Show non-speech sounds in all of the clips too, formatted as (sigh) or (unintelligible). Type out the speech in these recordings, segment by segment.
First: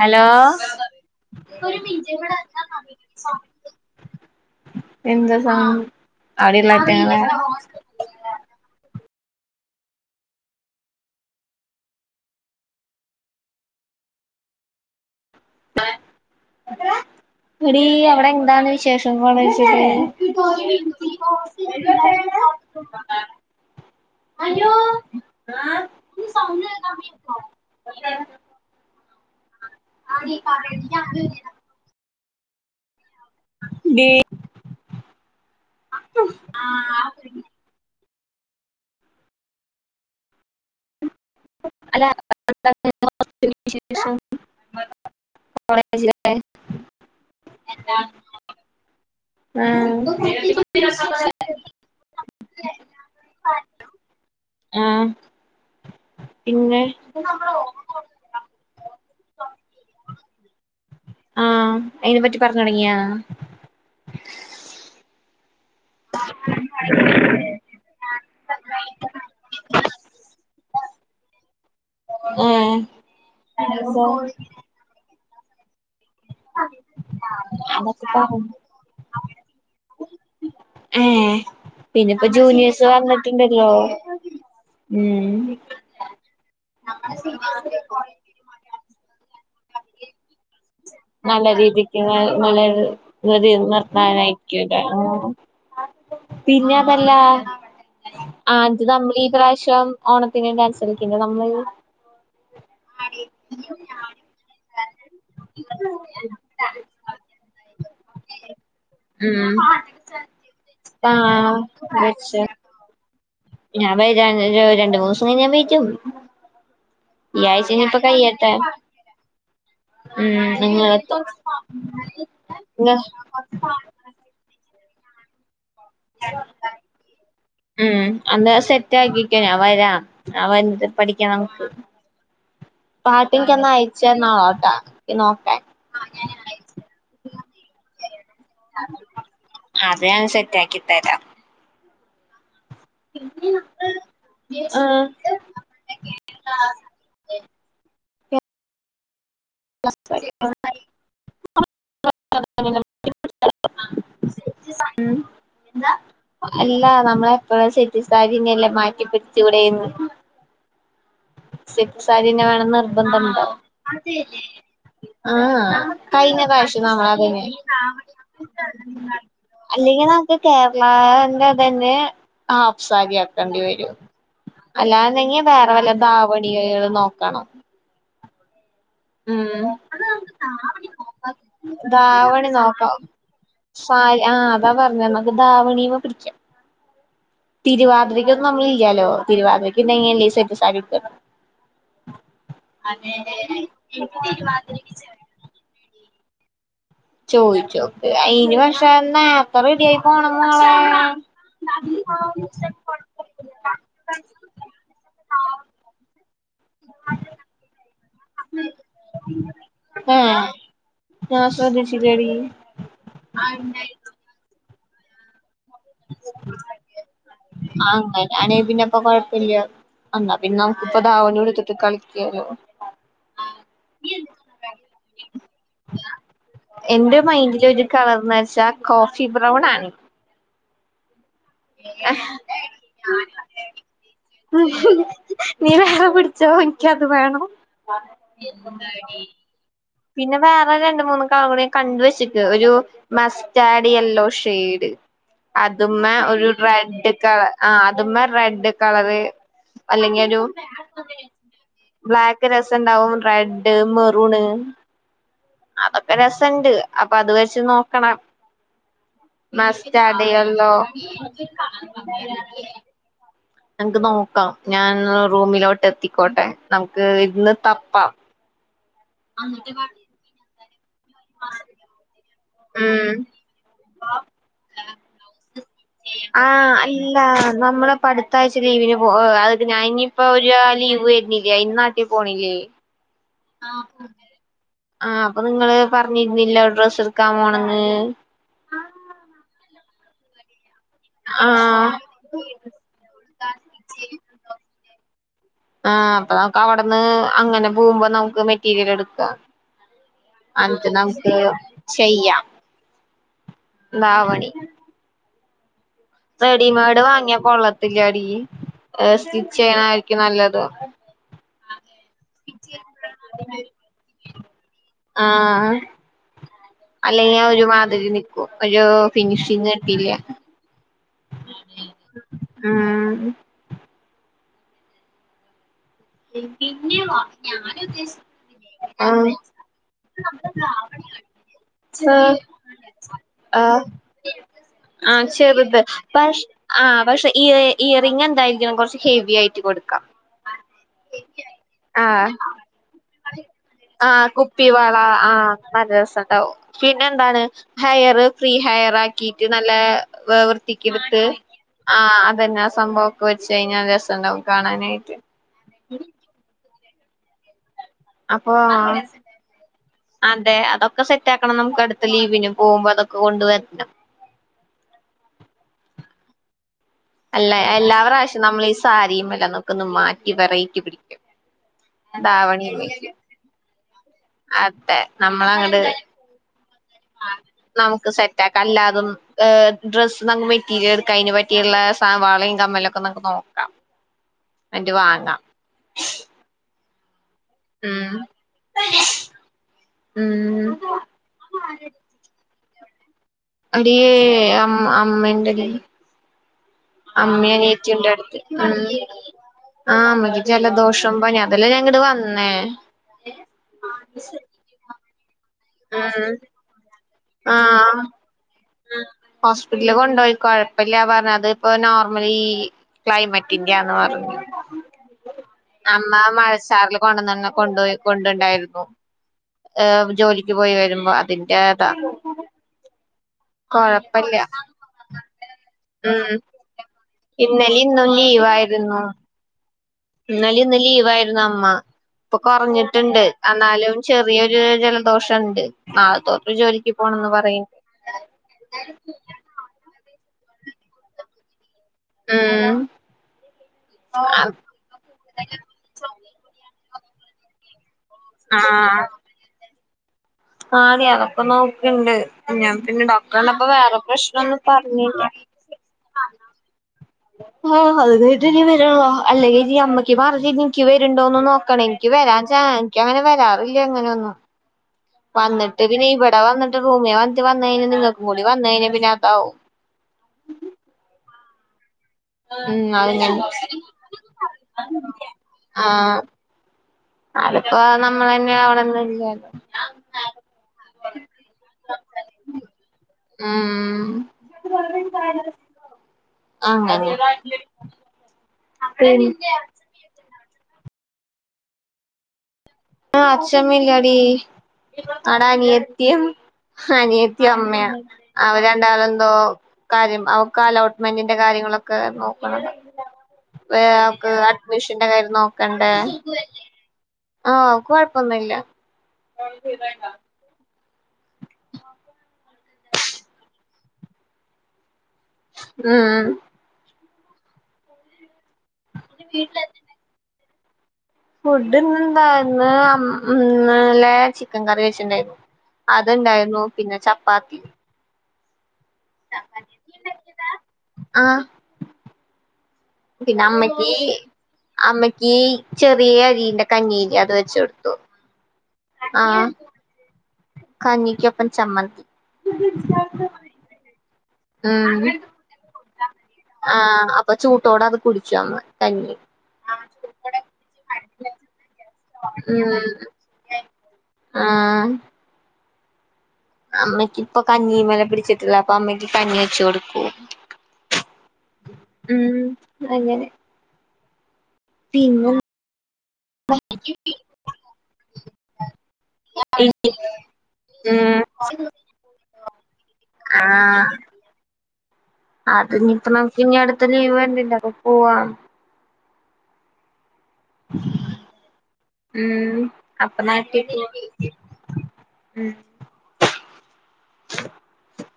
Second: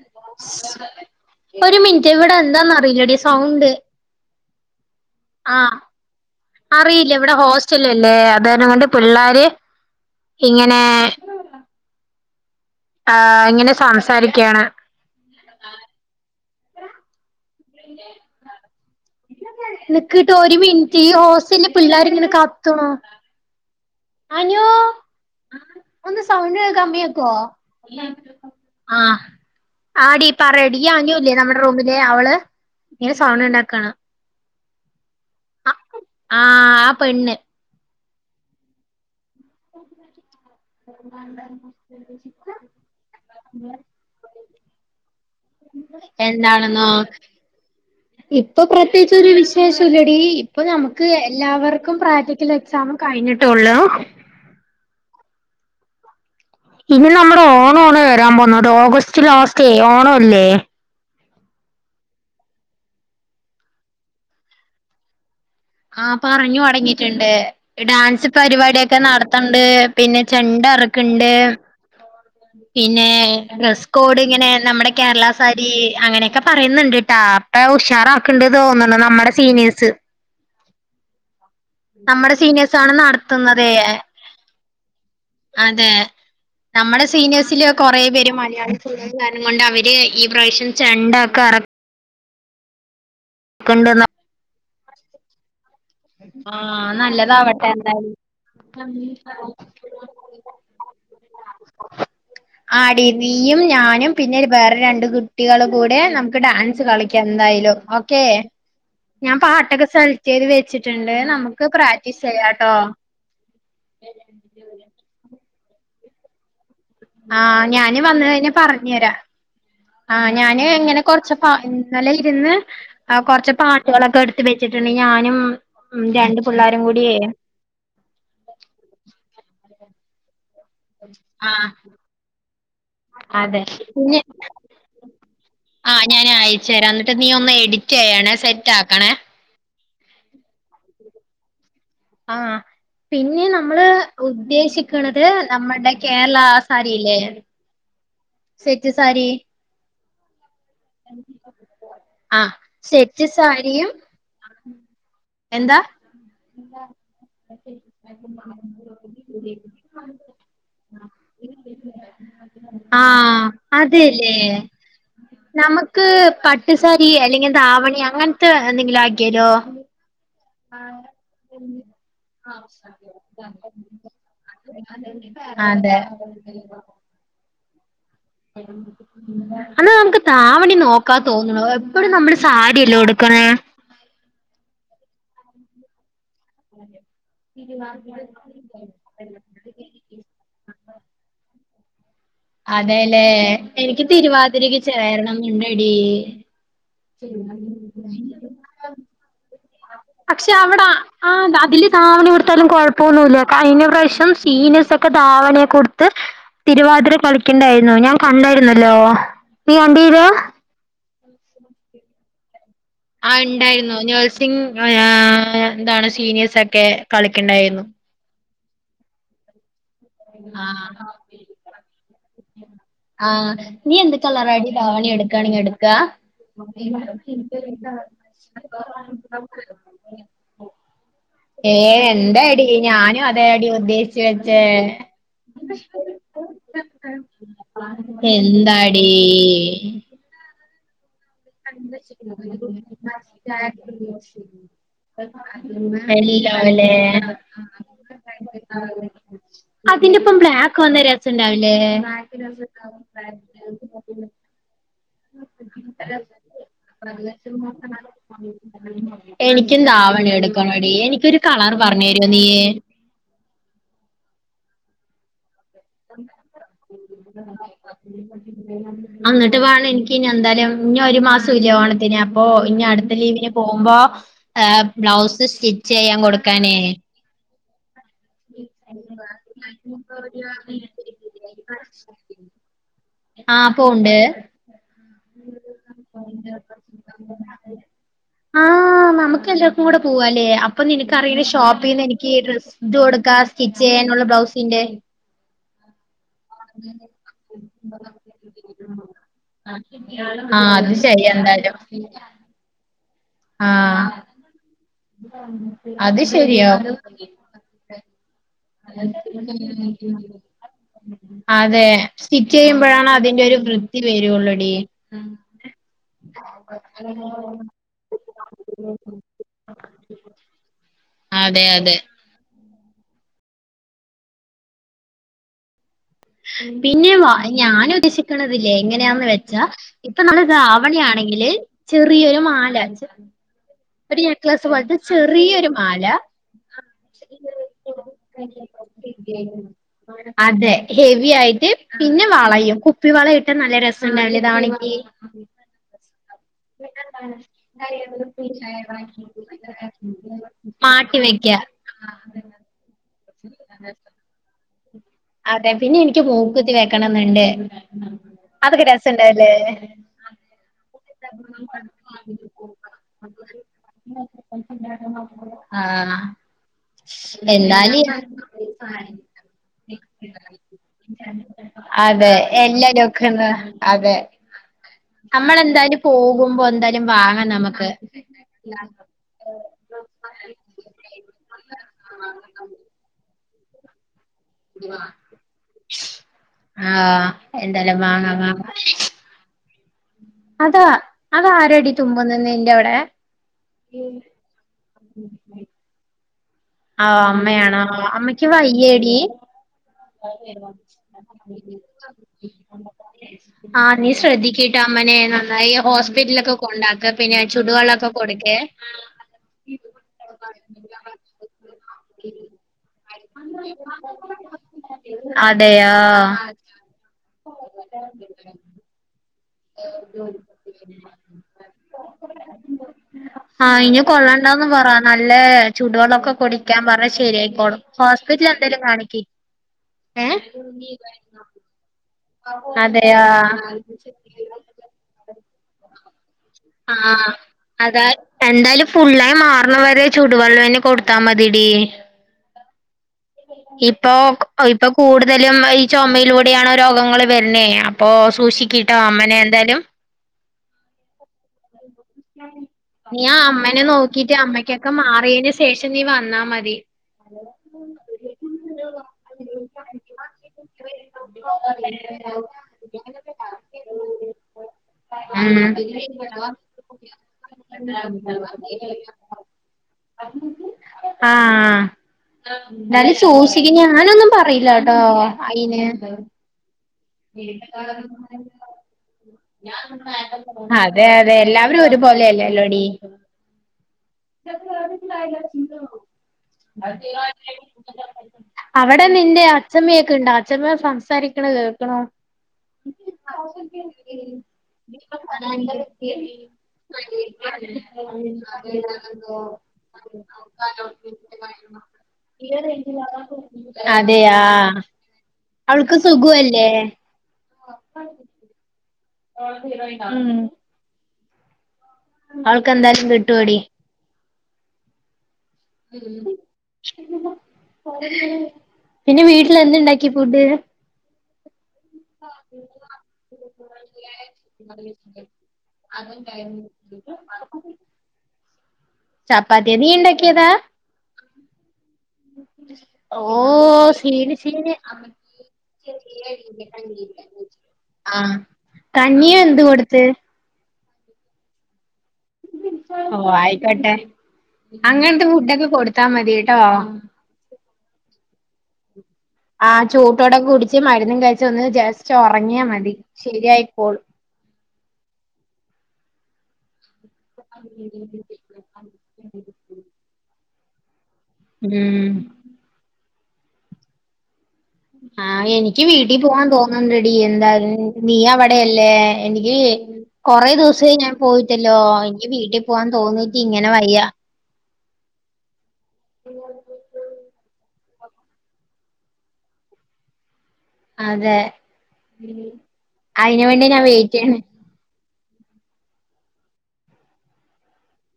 Hello ഒരു minute ഇവിടെ എന്താന്ന് അറിയില്ലടി സൗണ്ട് എന്താ ആഹ് സൗണ്ട് അവിടെയുള്ള അറിയില്ല അറ്റങ്ങളെ ഇവിടെ ഹോസ്റ്റല് അല്ലേ അതങ്ങണ്ട് പിള്ളാര് ഇങ്ങനെ ആ ഇങ്ങനെ സംസാരിക്കണ് എടി അവിടെ എന്താണ് വിശേഷം പോണ വെച്ചട്ട്- നിക്കിട്ടോ ഒരു മിനിറ്റ് ഈ ഹോസ്റ്റലില് പിള്ളേരിങ്ങനെ കത്തുണു അനു ഒന്ന് സൗണ്ട് കമ്മി ആക്കോ (inaudible) ആഹ് - ആടീപറയടി ഈ അനുല്ലേ നമ്മുടെ റൂമിലെ അവള്- ഇങ്ങനെ സൗണ്ട് ഉണ്ടാക്കാണ് ഡീ ആഹ് ആ പെണ്ണ്- (inaudible) അല്ല (inaudible) (inaudible) എന്താണെന്നോ ഇപ്പൊ പ്രത്യേകിച്ച്- ആഹ് വിശേഷല്ലടി ഇപ്പൊ നമുക്ക് എല്ലാവർക്കും പ്രാക്ടിക്കൽ എക്സാം കഴിഞ്ഞിട്ടള്ളു- ആഹ് പിന്നെ ഇനി നമ്മുടെ ഓണം ആണ് വരാൻ പോന്ന ഓഗസ്റ്റ് ലാസ്റ്റേ ഓണ അല്ലേ? ആഹ് അയിനെ പറ്റി പറഞ്ഞ തുടങ്ങിയാണ- ആഹ് പറഞ്ഞു തൊടങ്ങിയിട്ടുണ്ട് ഡാൻസ് പരിപാടിയൊക്കെ നടത്തണ്ട് പിന്നെ ചെണ്ട ഇറക്ക്ണ്ട്- ആഹ് പിന്നെ അതൊക്കെ ഡ്രസ്കോഡിങ്ങിനെ നമ്മുടെ കേരള കരീ അങ്ങനെക്കെ പറയുന്നുണ്ട് ട്ടാ അപ്പ അതൊക്കെ ഉഷാറ് പറഞ്ഞു ആക്ണ്ട് തോന്ന്ണ് നമ്മടെ സീനിയേഴ്സ് ഹേ നമ്മുടെ സീനിയെസാണ് നട്ത്ത്ന്നതെ ഉം അതെ നമ്മടെ സീനിയേസില് കുറേ പേര് തണുപ്പുള്ളത് കാരണം കൊണ്ട് അവര് ഈ പ്രാവശ്യം ചെണ്ടൊക്കെ നല്ല രീതിക്ക് വളര് (unintelligible) (unintelligible) ആ നല്ലതാവട്ടെ എന്തായ ആ ഇത് നമ്മൾ ഈ പ്രാവശ്യം ഓണത്തിന് ഡാൻസ് കളിക്കില്ലേ നമ്മള് (unintelligible) ആടി നീയും ഞാനും പിന്നെ വേറെ രണ്ട് കുട്ടികളും കൂടെനമുക്ക് ഡാൻസ് കളിക്കാം എന്തായാലും ഓക്കേ ഞാൻ ഉം പാട്ടൊക്കെ സെലക്ട് ചെയ്ത് വെച്ചി ആ ണ്ട് നമുക്ക് പ്രാക്റ്റീസ് വെച്ച് ചെയ്യാംട്ടോ ഞാൻ വരാം (unintelligible) രണ്ട് മൂന്ന് ദിവസം കഴിഞ്ഞാ ഞാൻ വരും (unintelligible) ആ ഈ ആഴ്ച ഇനിയിപ്പോ ഞാന് വന്ന് കഴിഞ്ഞ കഴിയട്ടെ പറഞ്ഞ് തരാംആ ഉം ഞാന് ഇങ്ങനെ നിങ്ങളെത്തും കൊറച്ച് ഇന്നലെ ഇരുന്ന് കൊറച്ച് പാട്ടുകളൊക്കെ എടുത്ത് വെച്ചിട്ടുണ്ടെങ്കിൽ ഞാനും ഉം രണ്ട് പിള്ളേരും കൂടിയേ ഉ അന്നാ സെറ്റ് ആക്കിക്കോ ഞാൻ വരാ ആ പാട്ട് അതെ എനിക്കൊന്ന് അയച്ചു പിന്നെ തന്നോളാട്ടാ എനിക്ക് നോക്കാൻ ആ ഞാൻ അയച്ചു തരാം എന്നിട്ട് നീ ഒന്ന് എഡിറ്റ് ചെയ്യ സെറ്റ് ആക്കണേ അത് ഞാൻ സെറ്റ് ആക്കി തരാം ആഹ് പിന്നെ നമ്മള് ആഹ് ഉദ്ദേശിക്കണത് നമ്മടെ കേരള ആ സാരിയില്ലേ സെറ്റ് സാരി (inaudible) ആഹ് സെറ്റ് സാരിയും (unintelligible) എന്താ അല്ല നമ്മളെപ്പോഴും സെറ്റ് സാരിനെല്ലേ മാറ്റി പിടിച്ചൂടെന്ന് സെറ്റ് ആ അതെല്ലേ ല്ലേ ആകഴിഞ്ഞ പ്രാവശ്യം ആഹ് പട്ടുസാരി അതെന്നെ അല്ലെങ്കിൽ ധാവണി അങ്ങനത്തെ എന്തെങ്കിലും ആക്കിയാലോ അല്ലെങ്കിൽ നമുക്ക് കേരളന്റെ തന്നെ ഹാഫ്സാരി ആക്കേണ്ടി വരും അല്ലാണ്ടെങ്കി വേറെ വല്ല അതെ ദാവണികകള് നോക്കണം ഉം എന്നാ നമുക്ക് താവണി നോക്കാ തോന്നണുഎപ്പഴും നമ്മള് ധാവണി നോക്കാം സാരിയല്ലേ ഉടുക്കണെ ധാവണിമേ പിടിക്കാം അതെ തിരുവാതിരക്കൊന്നും നമ്മള ഇല്ലാലോ തിരുവാതിര ണ്ടെങ്കിലല്ലേ സെറ്റ് സാരി ഉടു അതെല്ലേ എനിക്ക് തിരുവാതിരക്ക് ചേരണം (unintelligible) എടി ചോയിച്ചുനോക്ക് അയിന് പക്ഷെ നേർ (unintelligible) പക്ഷെ അവിടെ അതില് ദാവണി ഉടുത്താലും കൊഴപ്പൊന്നല്ല കഴിഞ്ഞ പ്രാവശ്യം ശീനേഴ്സ് ഒക്കെ ദാവണിയൊക്കെ ഉ ടുത്ത് (inaudible) തിരുവാതിര കളിക്കണ്ടായിരുന്നു ഞാൻ കണ്ടായിരുന്നല്ലോ നീ കണ്ടീര ഏഹ് ഞാൻ ശ്രദ്ധിച്ചില്ലഡി ആ ഇണ്ടായിരുന്നു നഴ്സിംഗ് അയാ എന്താണ് സീനിയേഴസ്ൊക്കെ കളിക്കണ്ടായിരുന്നു ആ അങ്ങനാണെ പിന്നെപ്പൊ കുഴപ്പമില്ല ആ കളിക്കാലോ ആഹ നീ എന്ത് കളർഡി ആവാണീ എടുക്കണ എടുക്ക എന്റെ മൈൻഡില് ഒരു കളർന്ന് വെച്ചാ കോഫി ബ്രൗൺ ആണ് ഏ എന്റെ അടി ഞാനും അതേ അടി ഉദ്ദേശിച്ചച്ച് വെച്ചേ നീ വേറെ പിടിച്ചോ എനിക്കത് വേണം (unintelligible) എന്താടീ പിന്നെ വേ പറ രണ്ട് മൂന്ന് കളറ് ഞാൻ കണ്ടുവെച്ചിട്ട് ഒരു മസ്റ്റാഡ് യെല്ലോ ഷെയ്ഡ് അതുമ്മെ ഒരു അവലേ റെഡ് കള ആ അത്മ്മെ റെഡ് കളറ് അല്ലെങ്കിൽ അതിന്റൊപ്പം ഒരു ബ്ലാക്ക് വന്ന രസണ്ടാവില്ലേ ബ്ലാക്ക് രസണ്ടാവും റെഡ് മെറൂണ് അതൊക്കെ രസണ്ട് അപ്പൊ അത് വെച്ച് നോക്കണം എനിക്കും മസ്റ്റാർഡ് ദാവണി ചെയ്യല്ലോ എടുക്കണംടി എനിക്കൊരു കളറ് പറഞ്ഞരോ നീയ് ഞങ്ങക്ക് നോക്കാം ഞാനൊന്ന് റൂമിലോട്ട് എത്തിക്കോട്ടെ നമുക്ക് ഇരുന്ന് തപ്പാം അന്നട്ട് വേണം ഇന്ക്കിനി എന്തായാലും ഇന്നി ഒരു മാസോംല്ലെ ഓണത്തിന് അപ്പൊ ഇനി ഉം അടുത്ത ലീവിന് പോവുമ്പോ ഏ ബ്ലൗസ് സ്റ്റിച്ചയ്യാൻ ആഹ് കൊടുക്കാനേന് അല്ല നമ്മള് പടുത്താഴ്ച ആ ലീവ് വര്ണില്ലേ അയ്‌ന് നാട്ടിപോണില്ലേ ആ പോവുണ്ട് ആ അപ്പൊ ഇങ്ങള് പറഞ്ഞിരുന്നില്ലെ ഡ്രസ് ഇടുക്കാൻ പോണന്ന് ആഹ് നമുക്ക് എല്ലാർക്കും കൂടെ പോവല്ലേ അപ് അപ്പൊ നിനക്കറിയണ ആഹ് ഷോപ്പിന്ന് എനിക്ക് ഡ്രസ്സ് ഇത് കൊടുക്ക സ്റ്റിച്ച് ചെയ്യാനുള്ള ബ്ലൗസിന്റെ ആ അപ്പൊ നമുക്ക് അവിടന്ന് അങ്ങനെ പോകുമ്പോ നമുക്ക് മെറ്റീരിയൽ എടുക്ക ആഹ് അന്നട്ട് അത് ശരിയാ നമുക്ക് എന്തായാലും ചെയ്യാം ദാവണി ഉം റെഡിമെയ്ഡ് വാങ്ങിയ കൊള്ളത്തില്ല്യടി അതെ സ്റ്റിച്ച് ചെയ്യുമ്പോഴാണ് അതിന്റെ ഒരു വൃത്തി വരുള്ളൂ ടി ആ അല്ലെങ്കി ഒരു മാതിരി നിക്കും ഒരു ഫിനിഷിങ് കിട്ടില്ല അതെ അതെ മ് പിന്നെ വ ഞാൻ ഉദ്ദേശിക്കണതില്ലേ എങ്ങനെയാന്ന് ആഹ് വെച്ചാ ഇപ്പൊ നമ്മള് ദാവണി ആണെങ്കില് ചെറിയൊരു മാല ഒരു നെക്ലസ് പോലത്തെ ആ ചെറിയൊരു ചെറുത് മാല പ ആ പക്ഷെ ഇയറിംഗ് എന്തായിരിക്കണം കൊറച്ച് ഹെവി ആയിട്ട് കൊടുക്കാം അതെ ഹെവി ആയിട്ട് പിന്നെ ആഹ് വളയും കുപ്പി വള ഇട്ടാ നല്ല ആഹ് രസുണ്ടാവില്ലേ ദാവണിക്ക് കുപ്പിവള ആഹ് നല്ല രസണ്ടാവും പിന്നെ എന്താണ് ഹെയറ് ഫ്രീ ഹയറാക്കിട്ട് നല്ല മാട്ടി വൃത്തിക്കെടുത്ത് വെക്ക ആ അതെന്നെ ആ സംഭവം ഒക്കെ വെച്ച് കഴിഞ്ഞാൽ രസംണ്ടാവും കാണാൻ നൈറ്റ് അതെ പിന്നെ എനിക്ക് മൂക്കുത്തി (unintelligible) ക്കണെന്നുണ്ട് അപ്പൊ ആ അതെ അതൊക്കെ സെറ്റ് ആക്കണം നമുക്ക് അടുത്ത ലീവിന് പോകുമ്പോ അതൊക്കെ കൊണ്ടുവരണം ആഹ് അല്ല എല്ലാ എന്നാല് പ്രാവശ്യോം നമ്മള് ഈ സാരിയും എല്ലാം ഒന്നക്കെ മാറ്റ് അതെ എല്ലാരും ധാവണിമേല് ഒക്കന്ന് അതെ അതെ നമ്മൾ അങ്ങട് നമ്മളെന്തായാലും പോകുമ്പോ എന്തായാലും വാങ്ങാം നമുക്ക് സെറ്റ് ആക്കാ അല്ലാതൊ ഏ ഡ്രസ്സ് നമ്മ മെറ്റീരിയൽ എട്ക്കാ അയ്ന് പറ്റീള്ളെ സവാളെം കമ്മലൊക്കൊന്ന് നോ ആഹ് അന്റെ വാങ്ങാം ആഹ് എന്തായാലും ഉം വാങ്ങാം വാങ്ങാം ഉം അതാ അത് ആരാടി തുമ്മുന്ന നിന്റ ഏ എടിയേ അം അ ഉമ്മ ഇണ്ടെടി ആ അമ്മയാണോ അടുത്ത് അമ്മയ്ക്ക് ഉം വയ്യേടി ആ അമ്മക്ക് ജലദോഷം പനി അതല്ലേ ഞാൻ ഇങ്ങട് വന്നേ ആ നീ ശ്രദ്ധിക്ക്ട്ടോ അമ്മനേ ആഹ് ആ ചുടുവെള്ളൊക്കെ കൊടുക്കേ ഹോസ്പിറ്റലില് കൊണ്ടുപോയ്ക്കോ പ്പല്ലന്നാ പറഞ്ഞ് അതിപ്പോ നോർമലീ ക്ലൈമറ്റിന്റെയാന്ന് പറഞ്ഞ് അതെയോ അമ്മ മഴച്ചാറല് കൊണ്ടുന്നന്ന കൊണ്ടോയി കൊണ്ടുണ്ടായിരുന്നു ഏഹ് ജോലിക്ക് (unintelligible) പോയി വരുമ്പോ അതിന്റേതാ ആഹ് ഇനി കൊള്ളണ്ടാന്നും പറ നല്ലേ ചൂട് വെള്ളം ഉം ഒക്കെ കുടിക്കാൻ പ ഇന്നലിം ശരിയായിക്കോളും ഹോസ്പിറ്റലി എന്തേലും കാണിക്ക് ഇന്നലെ, ഇന്നും ലീവായിരുന്നു അമ്മ ഇപ്പൊ അതെയോ കൊറഞ്ഞിട്ടുണ്ട് എന്നാലും ചെറിയൊരു ജലദോഷം തൊണ്ട് ആതോ ആ അതാ എന്തായ്ലും ഫുള്ളായി മാർണവരെ ചൂടു വള്ള വെ കൊടുത്താമ ദീടി ആം ഇപ്പൊ ഇപ്പൊ കൂടുതലും ഈ ചുമയിലൂടെണ രോഗങ്ങള്ൾ വരുന്ന അപ്പോൊ സൂക്ഷിക്കിട്ടോ അമ്മനെ എന്തായാലും ആണ അതൊക്കൊന്ന ഞാ പിന്നെ നീ ആ ഡോക്ടപ്പ അമ്മനെ വേറെ നോക്കീട്ട് പ്രശ്നന്നും അമ്മയ്ക്കൊക്കെ പറഞ്ഞ മാറിയതിന് ശേഷം നീ വന്നാ മതി ആ അത് ക വരുള്ള അല്ല അമ്മയ്ക്ക് പറ എനിക്ക് വരുണ്ടോന്ന് നോക്കണ എനിക്ക് വരാ എനിക്ക അങ്ങനെ വരാറില്ലേ എങ്ങനെയ ഒന്നും വന്നിട്ട് പിന്നെ ഇവിടെ വന്നിട്ട് ഭൂമിയെ വന്ന വന്ന ക നിങ്ങൾക്ക്ും കൂടി വന്ന പിന്നെ അതാവും ഉ ആഹ എന്നാലും ശോസിക്ക ഞാനൊന്നും പറയില്ല ട്ടോ അയിന് ആഹ് അതിപ്പോ നമ്മൾ തന്നെ അവിടെന്ന ഇല്ലോ അതെ അതെ എല്ലാവരും ഒരുപോലെല്ലല്ലോടി ഉം അങ്ങനെ അവിടെ നിന്റെ അച്ഛമ്മിയൊക്കെണ്ട അച്ഛമ്മേ സംസാരിക്കണ കേൾക്കണോ ആ അച്ഛമ്മല്ലടി അട അനിയത്തിയും അനിയത്തി അമ്മയാ അവര്ണ്ടാല എന്തോ കാര്യം അവക്ക് അലോട്ട്മെന്റി അവക്ക് അതെയാ അഡ്മിഷന്റെ അവൾക്ക് സുഖല്ലേ ആഹ കൊഴപ്പൊന്നുംല്ല ഉം അവൾക്ക്ന്തായാലും കിട്ടുപടി ഉം മ്മ്മ് (inaudible) പിന്നെ വീട്ടിൽ എന്ത്ണ്ടാക്കി ഫുഡ് ഫുഡ്‌ ഇന്ന് എന്തായിന്ന്ന്ന്ല്ലെ ചിക്കൻ കറി വെച്ചിുണ്ടായിരുന്നു അത്ണ്ടായിരുന്നു പിന്നെ ചപ്പാത്തി ചപ്പാത്തി നീ ഉണ്ടാക്കിയതാ ആ ഓ പിന്നെ അമ്മക്ക് സീന് സീന് അമ്മക്ക് ചെറിയ അരിന്റെ കഞ്ഞീലെ അത് വെച്ചെടുത്തു ആഹ് ആഹ കഞ്ഞിയും എന്ത് കൊടുത്ത് കഞ്ഞിക്കപ്പം ചമ്മതി ഓ ആയിക്കോട്ടെ അങ്ങനത്തെ ഫുഡൊക്കെ കൊടു ആ അപ്പൊചൂട് ഓടെ അത് കുടിക്കാം കഞ്ഞി ആഹ് ചൂടോടെ കുടിച്ച് മരുന്നും കഴിച്ച് ഒന്ന് ജസ്റ്റ് ഉറങ്ങിയാ ഉം മതി ശരിയായിക്കോളും അമ്മേ ഇപ്പൊ കഞ്ഞീമ്മല് പിടിച്ചിട്ട്ള്ളത്. അപ്പൊ അമ്മയ്ക്ക് കഞ്ഞി വെച്ച് കൊടുക്കും ഉം അങ്ങനെ പിന്നെ ആഹ് എനിക്ക് വീട്ടിൽ പോവാൻ തോന്നുന്നുണ്ടെടി എന്തായാലും നീ അവിടെയല്ലേ എനിക്ക് കൊറേ ദിവസായി ഞാൻ ഉം പോയിട്ടല്ലോ എനിക്ക് വീട്ടിൽ പോവാൻ തോന്നിട്ട് ഇങ്ങനെ വയ്യ ആ ഇനിപ്പൊ നമുക്ക് ഇനി അടുത്ത് ലീവ് വര്നില്ലെ അപ്പൊ പോവാം അതെ ഉം അപ്പൊ അതിന് നാട്ടി വേണ്ടിയാ ഞാൻ വെയിറ്റ് ചെയ്യ ഉം (inaudible)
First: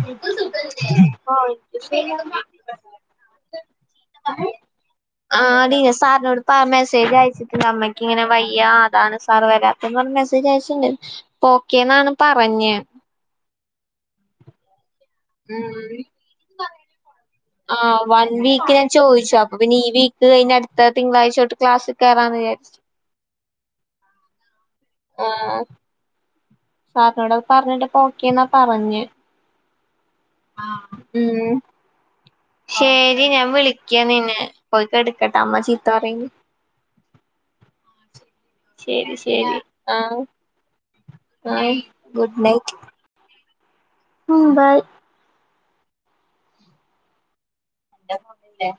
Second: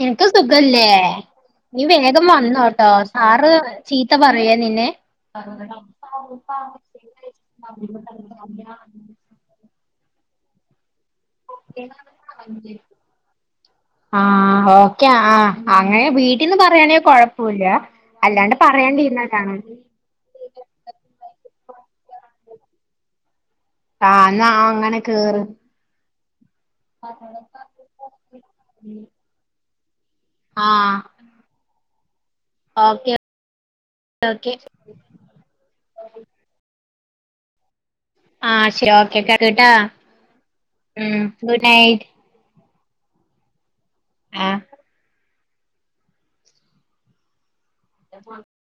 നിനക്ക് സുഖല്ലേ നീ വേഗം വന്നോട്ടോ സാറ് ചീത്ത പറയെ നിന്നെ ആഹ് ഡീ സാറിനോട് പ മെസ്സേജ് അയച്ചിട്ടുണ്ട് ഞ് മെസ്സേജ് അയച്ച്ണ്ട് ഓക്കേന്നാണ് പറഞ്ഞ് ആ ഓ ആ ഉം അങ്ങനെ വീട്ടിൽന്ന് പറയാണെങ്കിൽ കൊഴപ്പൂല്ല. ആഹ് വൺ അല്ലാണ്ട് വീക്ക് ഞാൻ ചോദിച്ചു അപ്പൊ പറയാണ്ടിരുന്നിട്ടാണ് ക്ലാസില് കയറാന്ന് വിചാരിച്ചു ആഹ് ന്നാ അങ്ങനെ കേറ് സാറിനോടത് പറഞ്ഞിട്ട് ഇപ്പൊ ഓക്കേ ന്നാ പറഞ്ഞ ആഹ് ഉം ഓക്കെ ശരി ഞാൻ വിളിക്ക നിന്നെ പോയിക്കെടക്കട്ടെ അമ്മ ചീത്ത പറയും ആഹ് ശരി ഓക്കെ ശരി (unintelligible) ആഹ് ഉം ഗുഡ് ആഹ് നൈറ്റ് ഗുഡ് നൈറ്റ് ഉം ആഹ് ബൈ (unintelligible)